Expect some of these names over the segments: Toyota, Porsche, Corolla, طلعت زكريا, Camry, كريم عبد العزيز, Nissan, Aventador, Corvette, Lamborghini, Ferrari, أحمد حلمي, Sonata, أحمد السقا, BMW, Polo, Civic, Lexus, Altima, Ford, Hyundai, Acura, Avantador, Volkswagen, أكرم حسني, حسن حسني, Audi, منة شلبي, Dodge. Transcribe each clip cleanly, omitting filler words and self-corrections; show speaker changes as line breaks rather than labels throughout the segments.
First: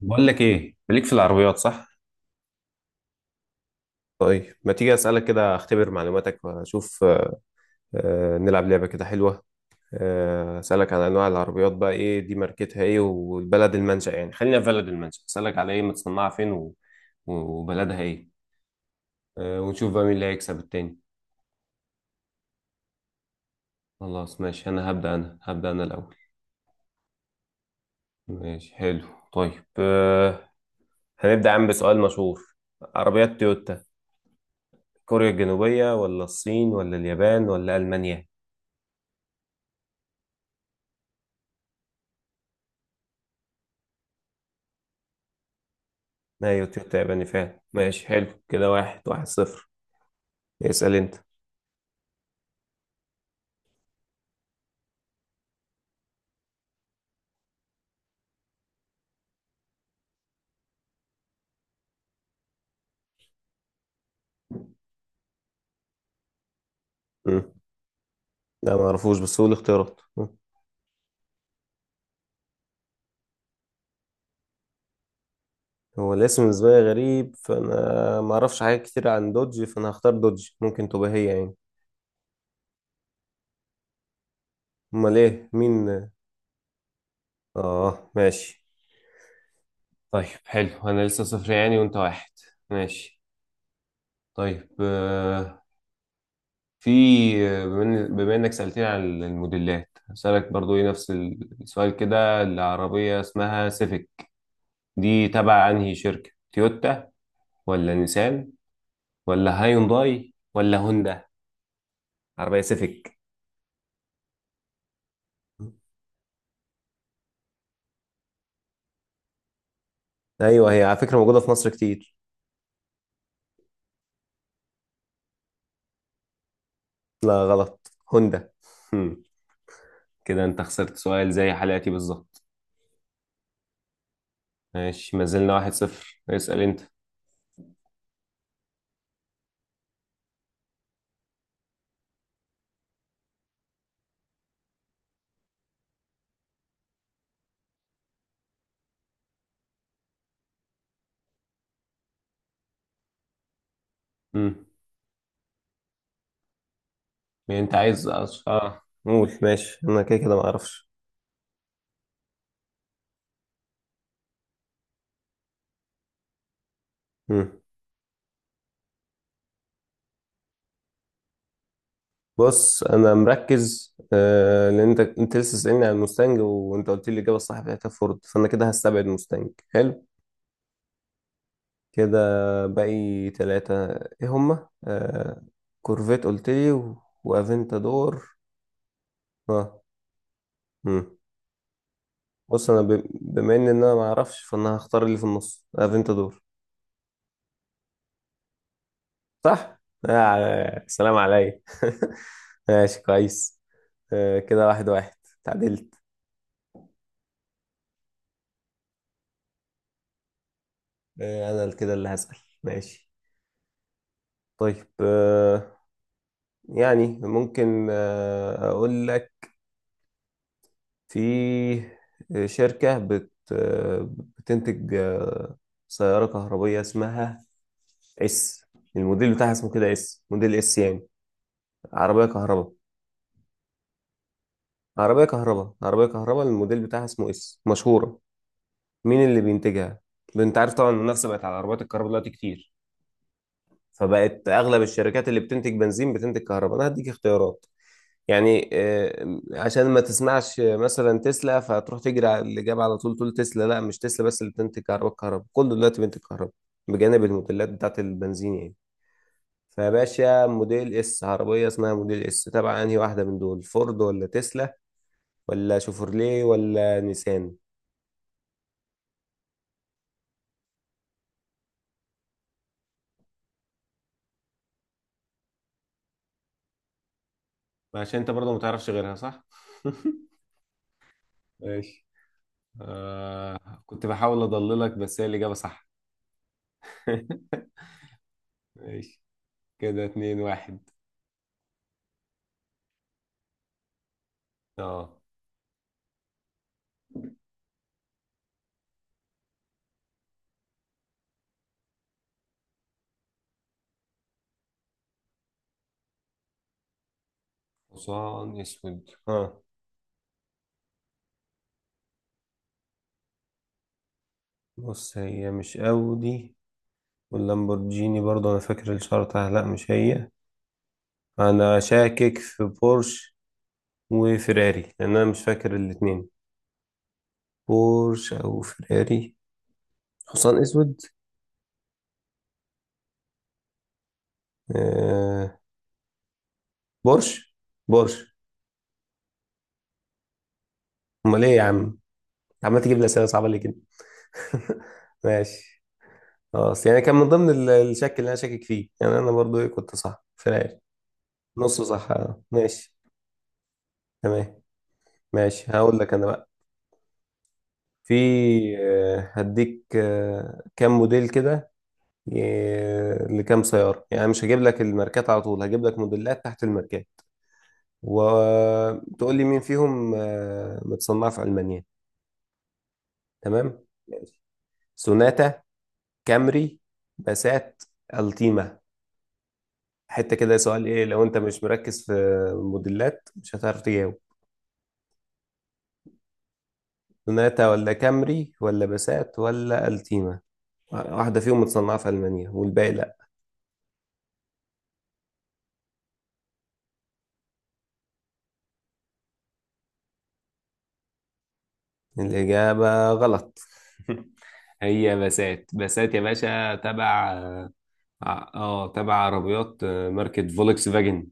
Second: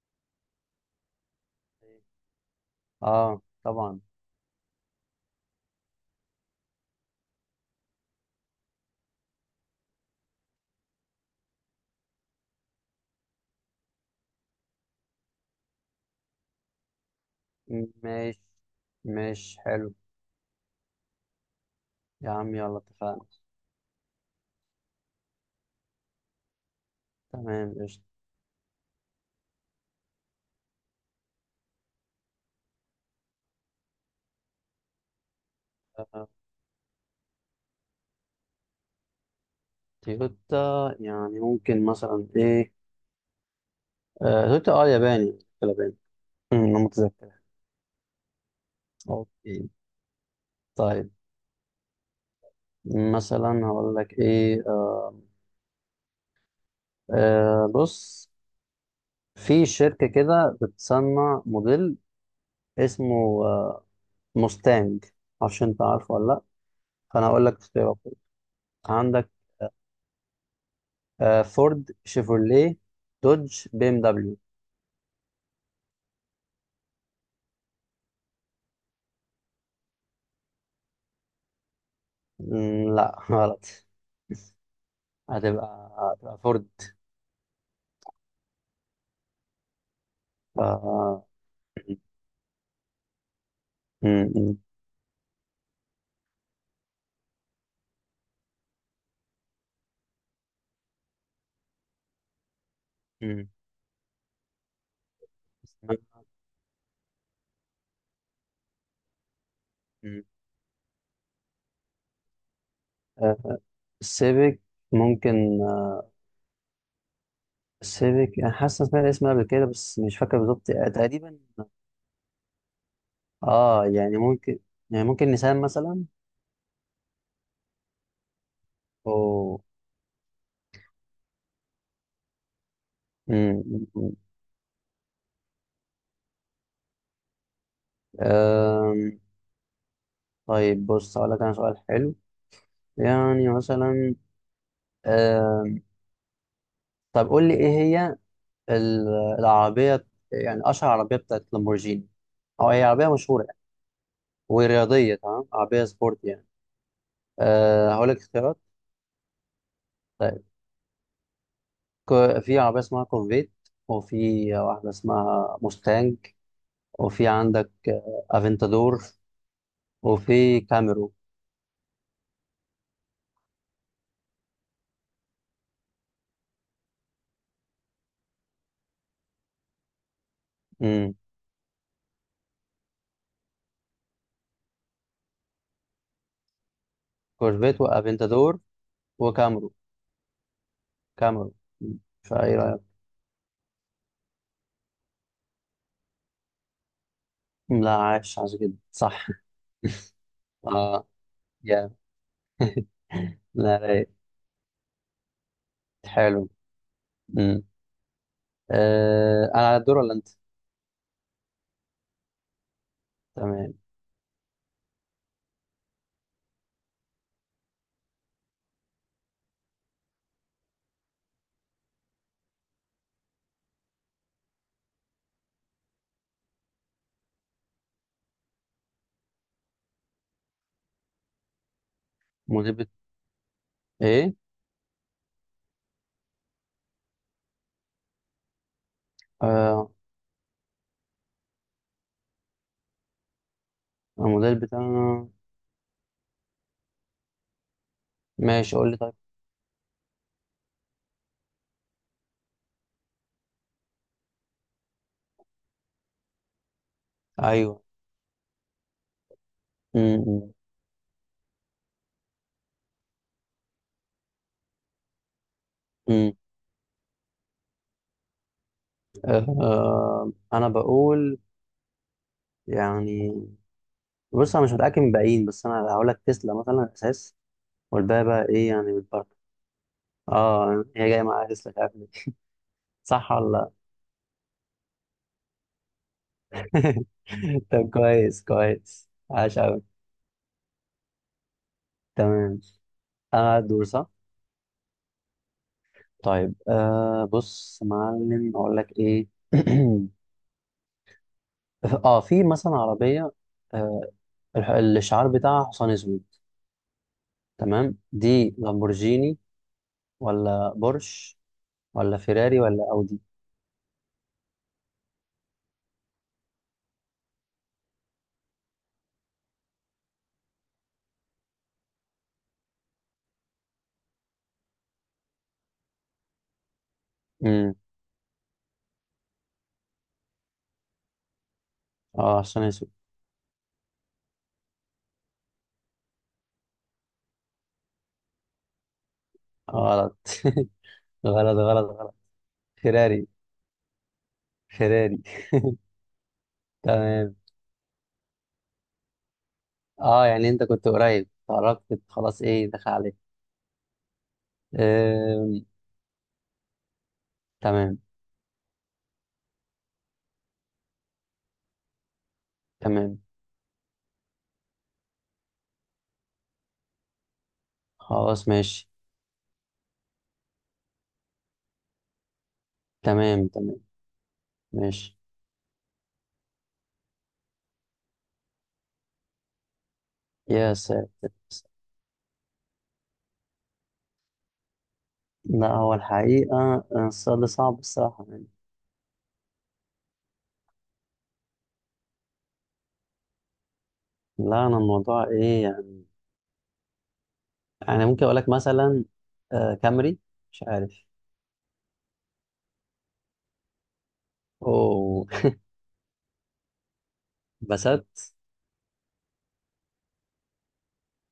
بقول لك ايه ليك في العربيات صح؟
اه طبعا.
طيب ما تيجي أسألك كده أختبر معلوماتك وأشوف. نلعب لعبة كده حلوة. أسألك عن أنواع العربيات، بقى إيه دي ماركتها إيه والبلد المنشأ، يعني خلينا في بلد المنشأ أسألك على إيه متصنعة فين و... و- وبلدها إيه.
مش مش
ونشوف
حلو.
بقى مين اللي هيكسب التاني.
يا عم يلا اتفقنا.
خلاص ماشي، أنا هبدأ أنا الأول.
تمام قشطة.
ماشي حلو طيب. هنبدأ عم بسؤال مشهور. عربيات تويوتا، كوريا الجنوبية ولا
آه،
الصين ولا اليابان ولا ألمانيا؟
تويوتا يعني ممكن مثلا ايه. تويوتا ياباني ياباني.
ايوه
انا
تويوتا ياباني
متذكر.
فعلا، ماشي حلو كده، واحد واحد صفر.
اوكي.
اسأل
طيب
انت.
مثلا هقول لك ايه. بص، في شركة كده بتصنع موديل اسمه مستانج. معرفش انت عارفه ولا لا، فانا هقول
مم.
لك اختيارات.
لا ما اعرفوش،
عندك
بس هو الاختيارات. مم.
فورد، شيفروليه، دوج، بي ام دبليو.
هو الاسم بالنسبة لي غريب، فانا ما اعرفش حاجات كتير عن دوج، فانا هختار دوج، ممكن تبقى هي يعني.
لا غلط.
امال ايه مين؟
هتبقى فورد.
اه ماشي. طيب حلو، انا لسه
آه،
صفر يعني وانت واحد. ماشي.
مم، مم،
طيب في، بما انك سألتني عن الموديلات هسألك برضو ايه نفس السؤال كده، العربية
مم.
اسمها سيفيك دي تبع انهي شركة، تويوتا ولا نيسان ولا
مم.
هايونداي ولا هوندا؟ عربية سيفيك،
آه، السيفيك ممكن. السيفيك انا حاسس إن سمعت الاسم قبل كده بس مش فاكر بالظبط،
ايوه هي على فكرة
تقريبا.
موجودة في مصر كتير.
اه يعني ممكن، يعني ممكن نيسان مثلا.
لا غلط، هوندا. هم،
او.
كده انت خسرت سؤال زي حلقتي بالظبط.
مم.
ماشي ما زلنا واحد صفر، اسأل انت.
آم، طيب بص هقول لك انا سؤال حلو يعني مثلا. آم، طب قول لي ايه هي ال- العربية يعني أشهر عربية بتاعت لامبورجيني، أو هي عربية مشهورة يعني
هم.
ورياضية. تمام، عربية سبورت يعني. أه هقول لك اختيارات.
اه قول ماشي، انا كده كده
طيب
ما اعرفش.
في عربية اسمها كورفيت، وفي واحدة اسمها موستانج، وفي
هم.
عندك افنتادور، وفي كاميرو.
بص انا مركز آه، لان انت لسه سألني عن المستنج وانت قلت لي الاجابه الصح بتاعتها فورد، فانا كده هستبعد مستنج. حلو
امم،
كده. باقي تلاتة ايه هما؟ آه، كورفيت قلتلي و...
كورفيت
وافنتادور.
وافنتادور وكاميرو.
اه. مم.
كاميرو. مم. فايه رأيك؟
بما ان انا ما اعرفش، فانا هختار اللي في النص، افنتادور.
لا، عايش عايش جدا، صح.
صح. آه
اه
سلام عليا.
يا
ماشي كويس.
لا، رايق.
آه كده واحد واحد، تعدلت.
حلو. امم. انا على الدور ولا انت؟
انا كده اللي هسأل. ماشي.
تمام.
طيب يعني ممكن اقول لك، في آه، شركة بت آه، بتنتج سيارة كهربية اسمها اس، الموديل بتاعها اسمه كده اس، موديل اس يعني. عربية كهرباء،
مدير بت... ايه.
عربية كهرباء الموديل بتاعها اسمه اس، مشهورة. مين اللي
آه
بينتجها؟ انت عارف طبعا المنافسة بقت على عربيات الكهرباء دلوقتي كتير، فبقت
المدير
اغلب الشركات
بتاعنا.
اللي بتنتج بنزين بتنتج كهرباء. انا هديك اختيارات يعني،
ماشي قول لي طيب.
عشان ما تسمعش مثلا تسلا فتروح تجري على الاجابه على طول تقول تسلا. لا مش تسلا، بس اللي بتنتج كهرباء. كله دلوقتي بينتج كهرباء بجانب الموديلات
ايوه.
بتاعت البنزين يعني. فباشا
امم.
موديل اس، عربيه اسمها موديل اس، تبع انهي واحده من دول، فورد ولا تسلا ولا
امم.
شوفرليه ولا نيسان؟
انا بقول يعني، بص انا مش متاكد من الباقيين، بس انا هقول لك تسلا مثلا اساس،
عشان
والباقي
انت
بقى
برضه ما
ايه
تعرفش
يعني
غيرها
بالبركه.
صح.
اه هي جايه معايا تسلا، مش عارف
ماشي.
ليه. صح ولا لا؟
آه كنت بحاول اضللك بس هي الاجابه صح.
طب كويس كويس،
ماشي،
عاش قوي.
كده اتنين واحد.
تمام. انا الدور صح؟
اه،
طيب بص يا معلم، اقول لك ايه. اه، في مثلا عربيه، آه، الشعار بتاعها حصان اسود. تمام،
حصان
دي
اسود،
لامبورجيني
ها.
ولا بورش ولا فيراري ولا اودي؟
بص هي مش اودي، واللامبورجيني برضه انا فاكر الاشاره بتاعها لا مش هي. انا شاكك في بورش وفيراري لان انا مش فاكر الاتنين.
امم.
بورش او فيراري، حصان اسود.
اه، حصان اسود.
آه، بورش. بورش.
غلط.
امال ايه
غلط
يا
غلط
عم؟
غلط.
عمال تجيب لي اسئله
فيراري.
صعبه ليه كده؟
فيراري.
ماشي خلاص، يعني كان من
تمام.
ضمن الشك اللي انا شاكك فيه يعني، انا برضو ايه كنت صح،
اه يعني انت
فيراري.
كنت قريب،
نص
قربت
صح
خلاص،
آه.
ايه دخل
ماشي.
عليك.
تمام.
آم،
ماشي هقول لك انا بقى.
تمام
في، هديك كام موديل كده، ي-
تمام.
لكام سيارة يعني. مش هجيب لك الماركات على طول، هجيب لك موديلات تحت الماركات،
خلاص ماشي.
وتقول لي مين فيهم متصنعة في ألمانيا.
تمام تمام.
تمام ماشي.
ماشي.
سوناتا، كامري، باسات، التيما. حتة كده
يا
سؤال ايه، لو
ساتر.
انت مش مركز في موديلات مش هتعرف تجاوب.
لا، هو الحقيقة السؤال ده
سوناتا
صعب
ولا
الصراحة يعني.
كامري ولا باسات ولا التيما، واحدة فيهم متصنعة في ألمانيا والباقي.
لا، أنا الموضوع إيه يعني؟ انا ممكن اقول لك مثلا كامري. مش عارف.
الإجابة غلط. هي
اوه.
بسات، بسات يا باشا، تبع
بسات.
اه، تبع عربيات ماركة فولكس فاجن.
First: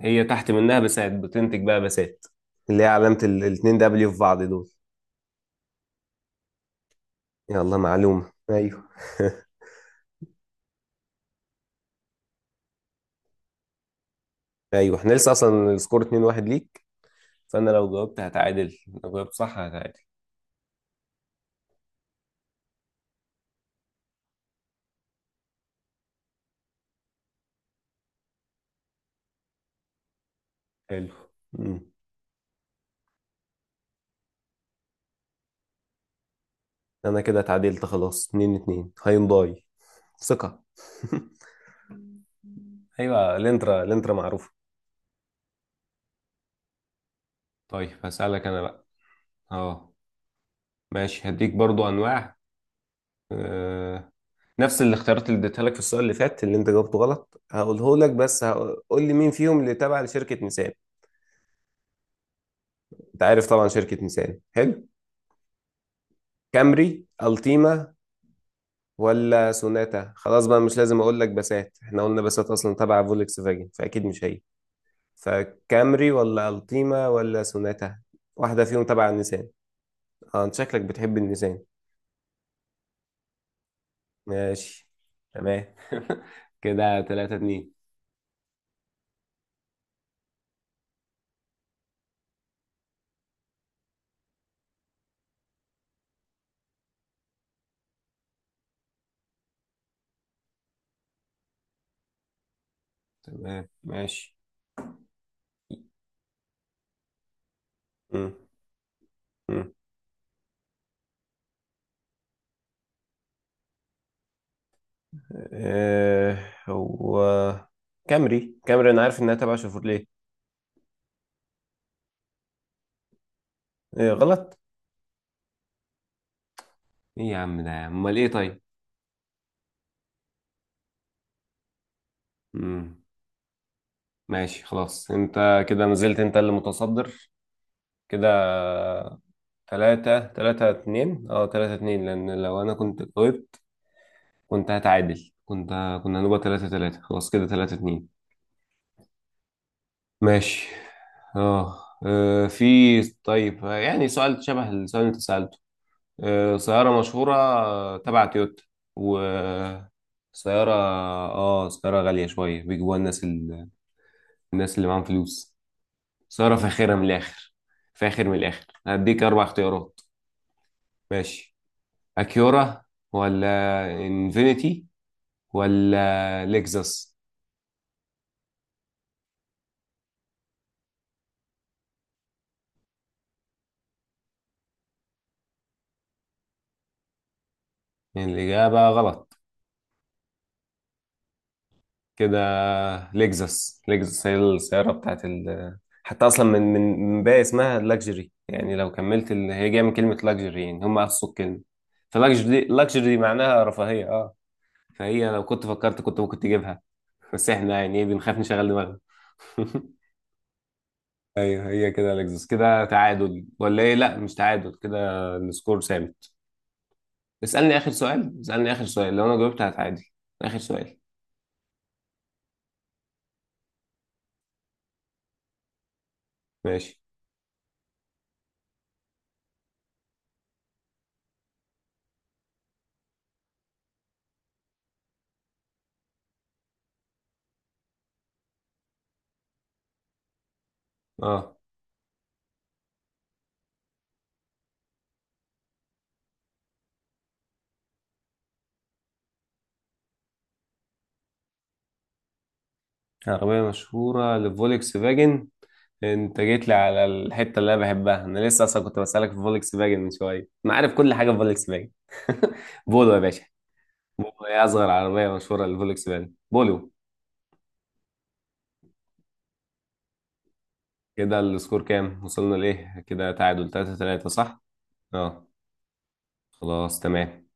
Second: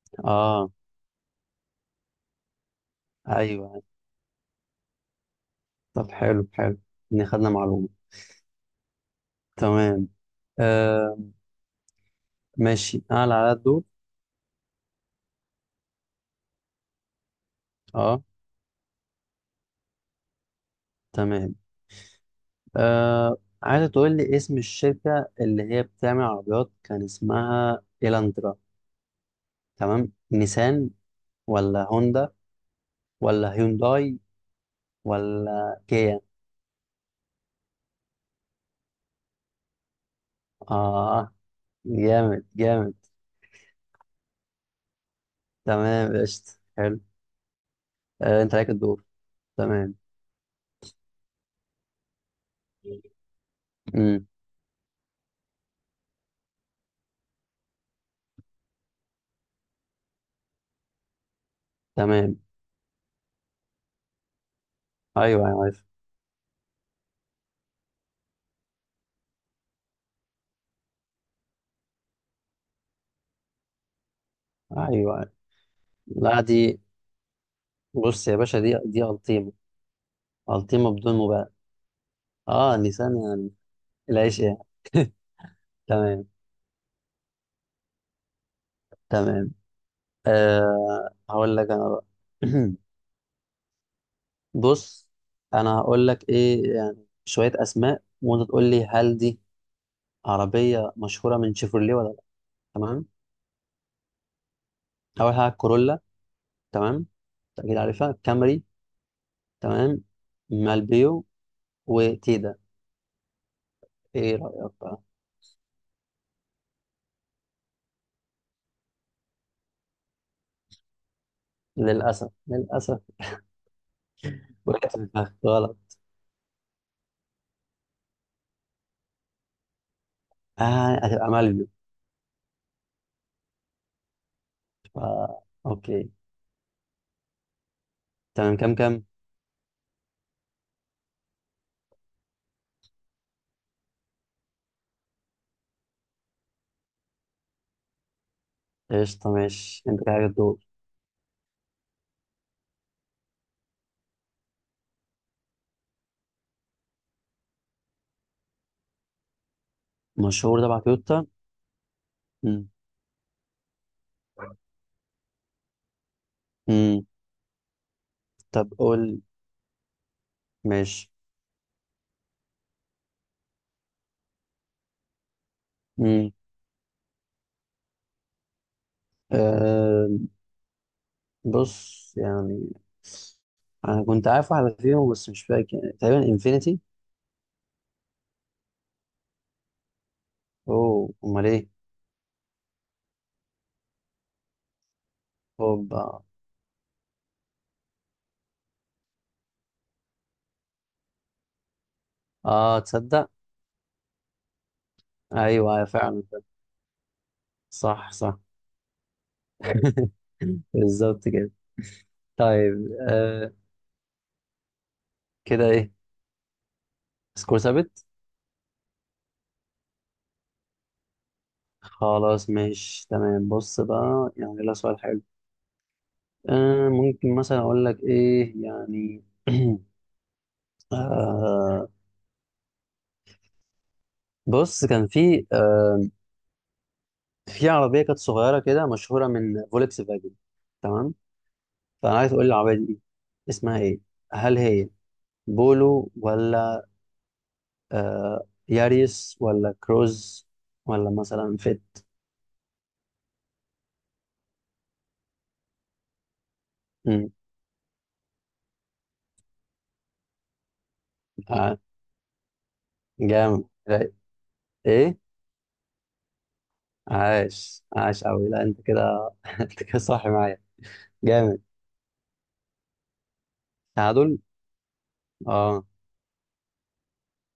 هي تحت
اه.
منها بسات، بتنتج بقى بسات اللي هي علامة الاتنين
ايوه،
دبليو في بعض دول.
طب حلو حلو، ان خدنا
يلا
معلومه.
معلومة ايوه.
تمام. آه ماشي، انا اللي على الدور.
ايوه احنا لسه اصلا السكور 2-1 ليك، فانا لو جاوبت
اه.
هتعادل. لو جاوبت صح هتعادل.
تمام. آه عايزه تقول لي اسم الشركه اللي هي بتعمل عربيات كان اسمها إيلاندرا. تمام، نيسان
حلو. مم.
ولا هوندا ولا هيونداي ولا كيا؟
انا كده اتعادلت خلاص، 2-2، هيونداي، ثقة.
اه، جامد جامد.
ايوه الانترا، الانترا معروفة.
تمام قشطة. حلو.
طيب
آه،
هسألك
انت
انا
عليك
بقى.
الدور.
اه
تمام.
ماشي، هديك برضو انواع آه.
امم.
نفس الاختيارات اللي اديتها لك في السؤال اللي فات اللي انت جاوبته غلط هقوله لك، بس هقول لي مين فيهم اللي تابع لشركة نيسان.
تمام.
انت عارف طبعا شركة نيسان، حلو.
ايوه ايوه عارف.
كامري، التيما، ولا سوناتا. خلاص بقى مش لازم اقول لك بسات، احنا قلنا بسات اصلا تبع فولكس فاجن فاكيد مش هي.
ايوه عارف.
فكامري
لا
ولا
دي،
التيما ولا سوناتا،
بص يا باشا،
واحدة
دي
فيهم
دي
تبع النيسان.
الطيمه.
اه انت شكلك
الطيمه بدون
بتحب
مبالغه.
النيسان.
اه لسان يعني، العيش يعني.
ماشي. تمام.
تمام.
كده تلاتة اتنين.
تمام. هقول لك انا بقى. بص، انا هقول لك ايه يعني، شويه اسماء وانت تقول لي هل دي عربيه مشهوره من شيفروليه ولا لا. تمام.
تمام ماشي.
اول حاجه كورولا. تمام. اكيد عارفها
مم.
كامري.
مم.
تمام. مالبيو وتيدا. ايه رايك بقى؟
آه، هو كامري، كامري انا عارف انها تبع شيفروليه.
للاسف للاسف.
إيه غلط؟
وقعت في الفخ، غلط.
ايه يا عم ده، امال ايه طيب؟
هتبقى مالبيو.
مم. ماشي خلاص،
فا.
انت كده ما
أوكي.
زلت انت اللي متصدر كده،
تمام. كام كام؟
تلاتة تلاتة اتنين. اه تلاتة اتنين، لان لو انا كنت جاوبت كنت هتعادل، كنت كنا هنبقى تلاتة تلاتة، خلاص كده تلاتة اتنين.
قشطة ماشي. أنت كده حاجة تدور.
ماشي. اه في، طيب يعني سؤال شبه السؤال اللي انت سألته، سيارة مشهورة تبع تويوتا،
مشهور
وسيارة
تبع تويوتا؟
اه سيارة غالية شوية
مم.
بيجيبوها الناس اللي معاهم فلوس، سيارة فاخرة من
مم.
الآخر. فاخر من الآخر،
طب قول.
هديك أربع اختيارات.
ماشي.
ماشي. أكيورا ولا إنفينيتي
مم.
ولا لexus.
آه بص يعني، أنا كنت عارف واحدة فيهم بس مش فاكر، يعني تقريبا إنفينيتي.
الإجابة غلط.
أوه. أمال إيه؟
كده لكزس، لكزس هي السيارة بتاعت ال،
هوبا.
حتى أصلا من باقي اسمها لاكجري يعني، لو كملت هي جاية من كلمة لاكجري يعني، هم قصوا الكلمة. فلاكجري،
آه
لاكجري
تصدق.
معناها رفاهية اه. فهي لو كنت
أيوه أيوة،
فكرت كنت
فعلا.
ممكن تجيبها. بس احنا يعني ايه
صح
بنخاف
صح.
نشغل دماغنا.
بالظبط كده.
ايوه هي كده لكزس، كده
طيب.
تعادل
آه
ولا ايه؟ لا مش تعادل كده،
كده
السكور
إيه؟
ثابت.
سكور
اسألني آخر
ثابت.
سؤال، اسألني آخر سؤال، لو أنا جاوبت هتعادل. آخر سؤال.
خلاص ماشي تمام. بص بقى يعني ده سؤال حلو.
ماشي.
ممكن مثلا اقول لك ايه يعني. آه بص، كان في في عربيه كانت صغيره كده، مشهوره من فولكس فاجن. تمام،
اه
فانا عايز اقول العربيه دي اسمها ايه. هل هي بولو، ولا ياريس، ولا كروز، ولا مثلا فيت؟
عربية مشهورة لفولكس فاجن، انت جيت لي على
مم،
الحته اللي انا بحبها، انا لسه اصلا كنت بسالك في فولكس فاجن من شويه، انا عارف كل حاجه في فولكس
آه
فاجن. بولو يا باشا.
جامد رايق.
بولو هي اصغر
ايه،
عربيه مشهوره للفولكس فاجن، بولو.
عاش عاش قوي. لا انت كده انت كده صح معايا.
كده
جامد.
السكور كام وصلنا لايه، كده تعادل 3 3،
تعادل.
صح؟ اه
اه.
خلاص تمام.